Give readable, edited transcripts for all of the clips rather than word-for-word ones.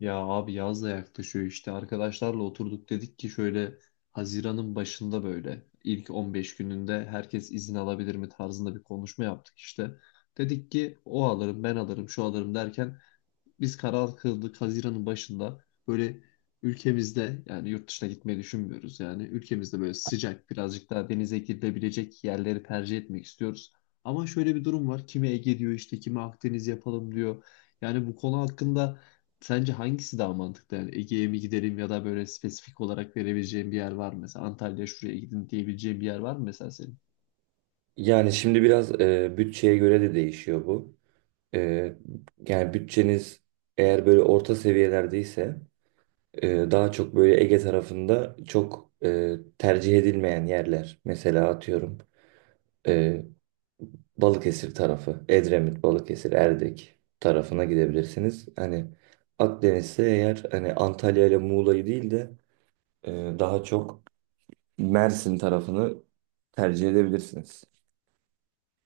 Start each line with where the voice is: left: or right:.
left: Ya abi yaz da yaklaşıyor işte arkadaşlarla oturduk dedik ki şöyle Haziran'ın başında böyle ilk 15 gününde herkes izin alabilir mi tarzında bir konuşma yaptık işte. Dedik ki o alırım ben alırım şu alırım derken biz karar kıldık Haziran'ın başında böyle ülkemizde, yani yurt dışına gitmeyi düşünmüyoruz, yani ülkemizde böyle sıcak birazcık daha denize girilebilecek yerleri tercih etmek istiyoruz. Ama şöyle bir durum var. Kimi Ege diyor işte, kimi Akdeniz yapalım diyor. Yani bu konu hakkında sence hangisi daha mantıklı? Yani Ege'ye mi gidelim ya da böyle spesifik olarak verebileceğim bir yer var mı? Mesela Antalya, şuraya gidin diyebileceğim bir yer var mı mesela senin?
right: Yani şimdi biraz bütçeye göre de değişiyor bu. E, Yani bütçeniz eğer böyle orta seviyelerdeyse daha çok böyle Ege tarafında çok tercih edilmeyen yerler. Mesela atıyorum e, Balıkesir tarafı, Edremit, Balıkesir, Erdek tarafına gidebilirsiniz. Hani Akdeniz'de eğer hani Antalya ile Muğla'yı değil de e, daha çok Mersin tarafını tercih edebilirsiniz.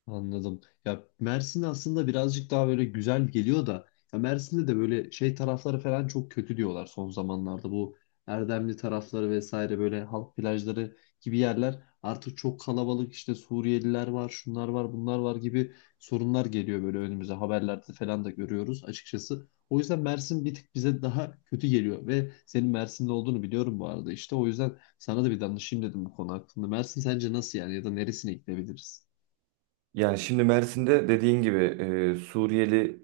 left: Anladım. Ya Mersin aslında birazcık daha böyle güzel geliyor da ya Mersin'de de böyle şey tarafları falan çok kötü diyorlar son zamanlarda. Bu Erdemli tarafları vesaire böyle halk plajları gibi yerler artık çok kalabalık, işte Suriyeliler var, şunlar var, bunlar var gibi sorunlar geliyor böyle önümüze, haberlerde falan da görüyoruz açıkçası. O yüzden Mersin bir tık bize daha kötü geliyor ve senin Mersin'de olduğunu biliyorum bu arada işte. O yüzden sana da bir danışayım dedim bu konu hakkında. Mersin sence nasıl yani, ya da neresine gidebiliriz?
right: Yani şimdi Mersin'de dediğin gibi Suriyeli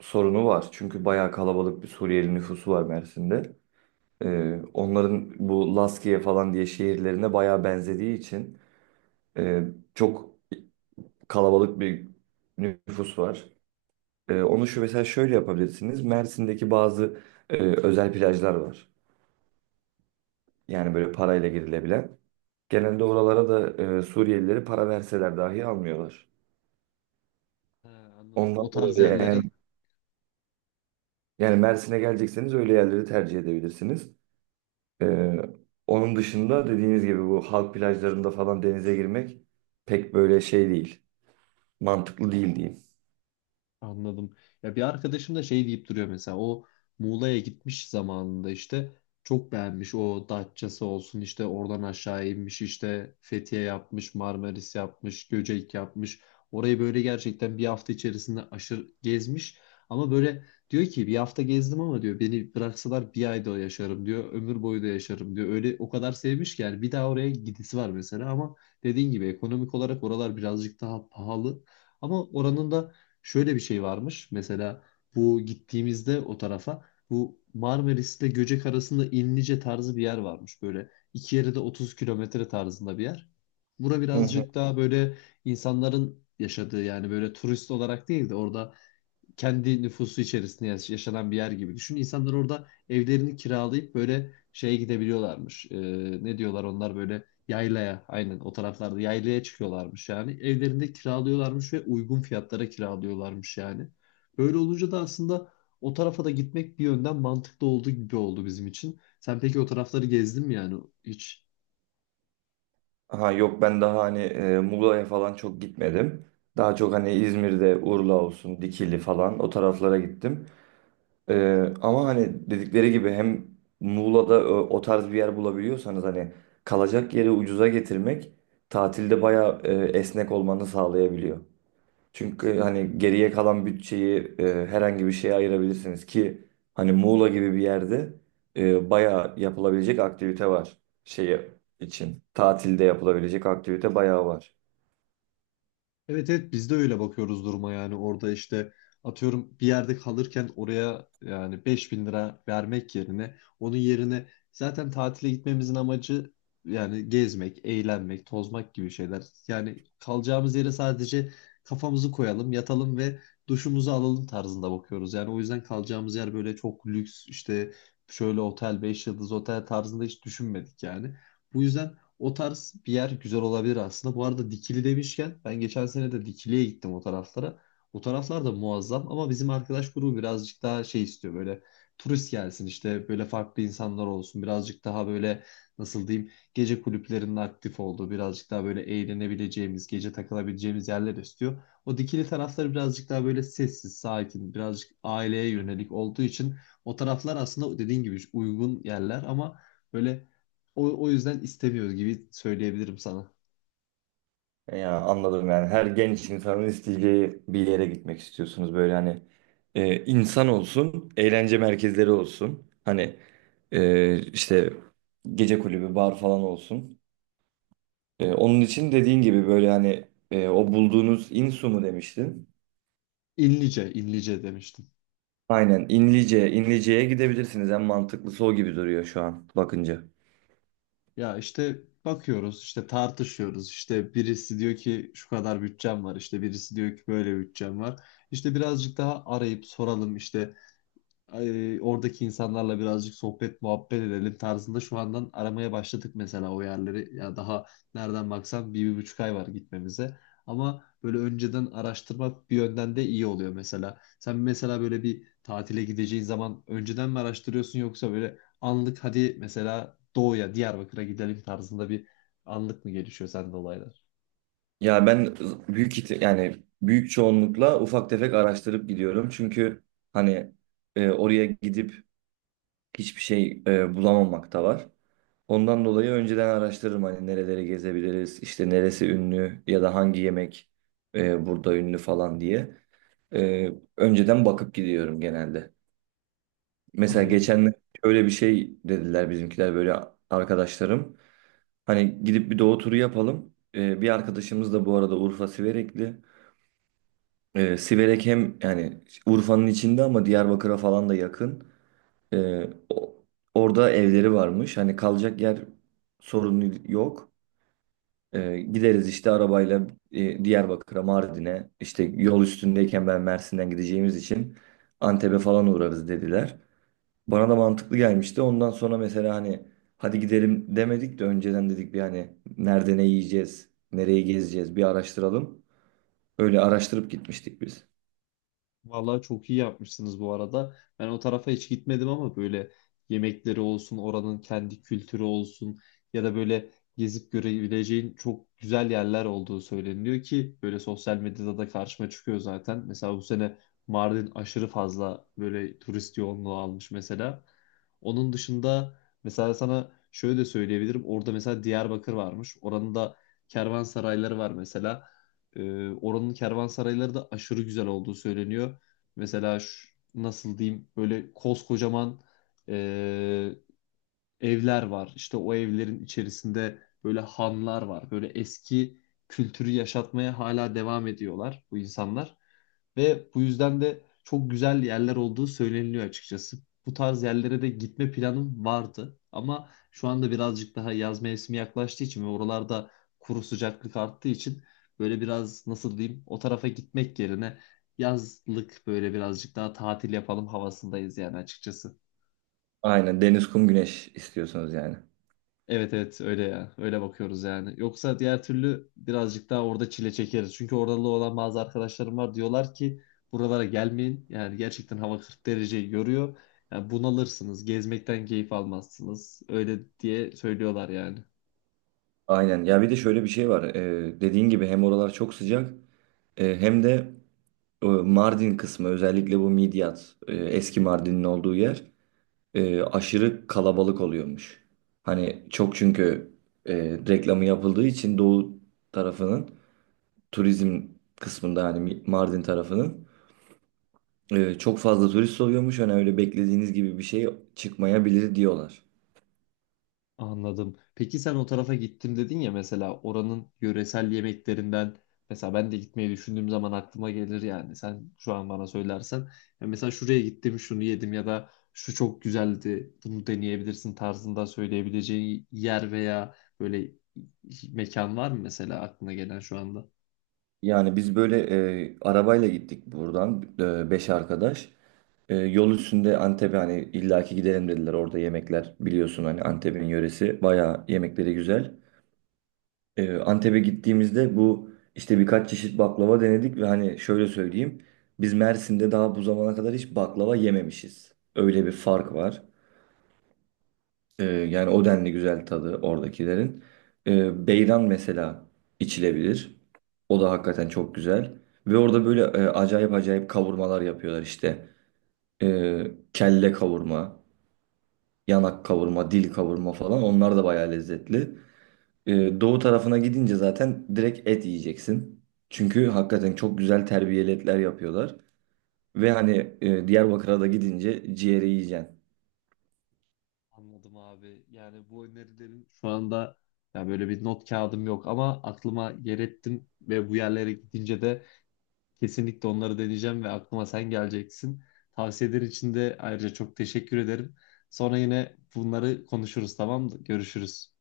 right: sorunu var. Çünkü bayağı kalabalık bir Suriyeli nüfusu var Mersin'de. Onların bu Laskiye falan diye şehirlerine bayağı benzediği için e, çok kalabalık bir nüfus var. Onu şu mesela şöyle yapabilirsiniz. Mersin'deki bazı özel plajlar var. Yani böyle parayla girilebilen. Genelde oralara da Suriyelileri para verseler dahi almıyorlar.
left: Ha, anladım. O
right: Ondan dolayı
left: tarz
right: eğer
left: yerleri.
right: yani Mersin'e gelecekseniz öyle yerleri tercih edebilirsiniz. Ee, Onun dışında dediğiniz gibi bu halk plajlarında falan denize girmek pek böyle şey değil. Mantıklı değil diyeyim.
left: Anladım. Ya bir arkadaşım da şey deyip duruyor, mesela o Muğla'ya gitmiş zamanında işte, çok beğenmiş, o Datça'sı olsun, işte oradan aşağı inmiş, işte Fethiye yapmış, Marmaris yapmış, Göcek yapmış, orayı böyle gerçekten bir hafta içerisinde aşırı gezmiş ama böyle diyor ki bir hafta gezdim ama, diyor, beni bıraksalar bir ayda yaşarım diyor, ömür boyu da yaşarım diyor, öyle o kadar sevmiş ki yani bir daha oraya gidisi var mesela. Ama dediğin gibi ekonomik olarak oralar birazcık daha pahalı, ama oranın da şöyle bir şey varmış. Mesela bu gittiğimizde o tarafa, bu Marmaris'le Göcek arasında İnlice tarzı bir yer varmış. Böyle iki yere de 30 kilometre tarzında bir yer. Bura
right: Hı hı.
left: birazcık daha böyle insanların yaşadığı, yani böyle turist olarak değil de orada kendi nüfusu içerisinde yaşanan bir yer gibi düşün. İnsanlar orada evlerini kiralayıp böyle şeye gidebiliyorlarmış. Ne diyorlar onlar, böyle yaylaya, aynen, o taraflarda yaylaya çıkıyorlarmış yani. Evlerinde kiralıyorlarmış ve uygun fiyatlara kiralıyorlarmış yani. Böyle olunca da aslında o tarafa da gitmek bir yönden mantıklı olduğu gibi oldu bizim için. Sen peki o tarafları gezdin mi yani, hiç?
right: Ha yok, ben daha hani Muğla'ya falan çok gitmedim. Daha çok hani İzmir'de Urla olsun, Dikili falan o taraflara gittim. Ama hani dedikleri gibi hem Muğla'da o tarz bir yer bulabiliyorsanız hani kalacak yeri ucuza getirmek tatilde bayağı esnek olmanı sağlayabiliyor. Çünkü hani geriye kalan bütçeyi herhangi bir şeye ayırabilirsiniz ki hani Muğla gibi bir yerde bayağı yapılabilecek aktivite var şeyi için. Tatilde yapılabilecek aktivite bayağı var.
left: Evet, evet, biz de öyle bakıyoruz duruma, yani orada işte atıyorum bir yerde kalırken oraya yani 5.000 lira vermek yerine, onun yerine zaten tatile gitmemizin amacı yani gezmek, eğlenmek, tozmak gibi şeyler. Yani kalacağımız yere sadece kafamızı koyalım, yatalım ve duşumuzu alalım tarzında bakıyoruz. Yani o yüzden kalacağımız yer böyle çok lüks, işte şöyle otel, 5 yıldız otel tarzında hiç düşünmedik yani. Bu yüzden o tarz bir yer güzel olabilir aslında. Bu arada Dikili demişken, ben geçen sene de Dikili'ye gittim, o taraflara. O taraflar da muazzam ama bizim arkadaş grubu birazcık daha şey istiyor, böyle turist gelsin, işte böyle farklı insanlar olsun, birazcık daha böyle nasıl diyeyim, gece kulüplerinin aktif olduğu, birazcık daha böyle eğlenebileceğimiz, gece takılabileceğimiz yerler istiyor. O Dikili tarafları birazcık daha böyle sessiz sakin, birazcık aileye yönelik olduğu için o taraflar aslında dediğin gibi uygun yerler ama böyle, o yüzden istemiyoruz gibi söyleyebilirim sana.
right: Ya anladım, yani her genç insanın isteyeceği bir yere gitmek istiyorsunuz böyle hani insan olsun, eğlence merkezleri olsun. Hani işte gece kulübü, bar falan olsun. Onun için dediğin gibi böyle hani o bulduğunuz İnsu mu demiştin?
left: İnlice, inlice demiştim.
right: Aynen İnlice, İnlice'ye gidebilirsiniz. En mantıklısı o gibi duruyor şu an bakınca.
left: Ya işte bakıyoruz, işte tartışıyoruz. İşte birisi diyor ki şu kadar bütçem var, işte birisi diyor ki böyle bütçem var. İşte birazcık daha arayıp soralım, işte oradaki insanlarla birazcık sohbet muhabbet edelim tarzında şu andan aramaya başladık mesela o yerleri. Ya daha nereden baksan bir buçuk ay var gitmemize. Ama böyle önceden araştırmak bir yönden de iyi oluyor mesela. Sen mesela böyle bir tatile gideceğin zaman önceden mi araştırıyorsun, yoksa böyle anlık, hadi mesela Doğu'ya, Diyarbakır'a gidelim tarzında bir anlık mı gelişiyor sende olaylar?
right: Ya ben yani büyük çoğunlukla ufak tefek araştırıp gidiyorum. Çünkü hani oraya gidip hiçbir şey bulamamak da var. Ondan dolayı önceden araştırırım hani nereleri gezebiliriz, işte neresi ünlü ya da hangi yemek burada ünlü falan diye. E, Önceden bakıp gidiyorum genelde. Mesela
left: Anladım.
right: geçen şöyle bir şey dediler bizimkiler, böyle arkadaşlarım. Hani gidip bir doğu turu yapalım. E, bir arkadaşımız da bu arada Urfa Siverekli. E, Siverek hem yani Urfa'nın içinde ama Diyarbakır'a falan da yakın. Ee, o- orada evleri varmış. Hani kalacak yer sorunu yok. Gideriz işte arabayla Diyarbakır'a, Mardin'e. İşte yol üstündeyken ben Mersin'den gideceğimiz için Antep'e falan uğrarız dediler. Bana da mantıklı gelmişti. Ondan sonra mesela hani hadi gidelim demedik de önceden dedik bir hani nerede ne yiyeceğiz, nereyi gezeceğiz bir araştıralım. Öyle araştırıp gitmiştik biz.
left: Vallahi çok iyi yapmışsınız bu arada. Ben o tarafa hiç gitmedim ama böyle yemekleri olsun, oranın kendi kültürü olsun, ya da böyle gezip görebileceğin çok güzel yerler olduğu söyleniyor ki böyle sosyal medyada da karşıma çıkıyor zaten. Mesela bu sene Mardin aşırı fazla böyle turist yoğunluğu almış mesela. Onun dışında mesela sana şöyle de söyleyebilirim. Orada mesela Diyarbakır varmış. Oranın da kervansarayları var mesela. Oranın kervansarayları da aşırı güzel olduğu söyleniyor. Mesela nasıl diyeyim, böyle koskocaman e, evler var. İşte o evlerin içerisinde böyle hanlar var. Böyle eski kültürü yaşatmaya hala devam ediyorlar bu insanlar. Ve bu yüzden de çok güzel yerler olduğu söyleniliyor açıkçası. Bu tarz yerlere de gitme planım vardı. Ama şu anda birazcık daha yaz mevsimi yaklaştığı için ve oralarda kuru sıcaklık arttığı için böyle biraz nasıl diyeyim, o tarafa gitmek yerine yazlık böyle birazcık daha tatil yapalım havasındayız yani açıkçası.
right: Aynen, deniz, kum, güneş istiyorsunuz yani.
left: Evet, evet, öyle ya. Öyle bakıyoruz yani. Yoksa diğer türlü birazcık daha orada çile çekeriz. Çünkü oralı olan bazı arkadaşlarım var, diyorlar ki buralara gelmeyin. Yani gerçekten hava 40 dereceyi görüyor. Yani bunalırsınız, gezmekten keyif almazsınız. Öyle diye söylüyorlar yani.
right: Aynen. Ya bir de şöyle bir şey var. Dediğin gibi hem oralar çok sıcak hem de Mardin kısmı, özellikle bu Midyat, eski Mardin'in olduğu yer aşırı kalabalık oluyormuş. Hani çok, çünkü e, reklamı yapıldığı için Doğu tarafının turizm kısmında hani Mardin tarafının çok fazla turist oluyormuş. Hani öyle beklediğiniz gibi bir şey çıkmayabilir diyorlar.
left: Anladım. Peki sen o tarafa gittim dedin ya, mesela oranın yöresel yemeklerinden, mesela ben de gitmeyi düşündüğüm zaman aklıma gelir yani, sen şu an bana söylersen ya mesela şuraya gittim şunu yedim, ya da şu çok güzeldi bunu deneyebilirsin tarzında söyleyebileceğin yer veya böyle mekan var mı mesela, aklına gelen şu anda?
right: Yani biz böyle arabayla gittik buradan, beş arkadaş. Yol üstünde Antep'e hani illaki gidelim dediler. Orada yemekler, biliyorsun hani, Antep'in yöresi. Bayağı yemekleri güzel. Antep'e gittiğimizde bu işte birkaç çeşit baklava denedik ve hani şöyle söyleyeyim. Biz Mersin'de daha bu zamana kadar hiç baklava yememişiz. Öyle bir fark var. Yani o denli güzel tadı oradakilerin. Beyran mesela içilebilir. O da hakikaten çok güzel. Ve orada böyle acayip acayip kavurmalar yapıyorlar işte. Kelle kavurma, yanak kavurma, dil kavurma falan, onlar da bayağı lezzetli. Doğu tarafına gidince zaten direkt et yiyeceksin. Çünkü hakikaten çok güzel terbiyeli etler yapıyorlar. Ve hani Diyarbakır'a da gidince ciğeri yiyeceksin.
left: Anladım abi. Yani bu önerilerin şu anda, ya böyle bir not kağıdım yok ama aklıma yer ettim ve bu yerlere gidince de kesinlikle onları deneyeceğim ve aklıma sen geleceksin. Tavsiyeler için de ayrıca çok teşekkür ederim. Sonra yine bunları konuşuruz, tamam mı? Görüşürüz.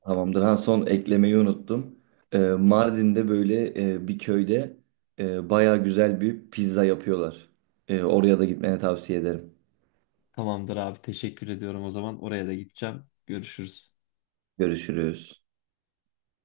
right: Tamamdır. Ha, son eklemeyi unuttum. Mardin'de böyle bir köyde bayağı güzel bir pizza yapıyorlar. Oraya da gitmeni tavsiye ederim.
left: Tamamdır abi, teşekkür ediyorum o zaman. Oraya da gideceğim. Görüşürüz.
right: Görüşürüz.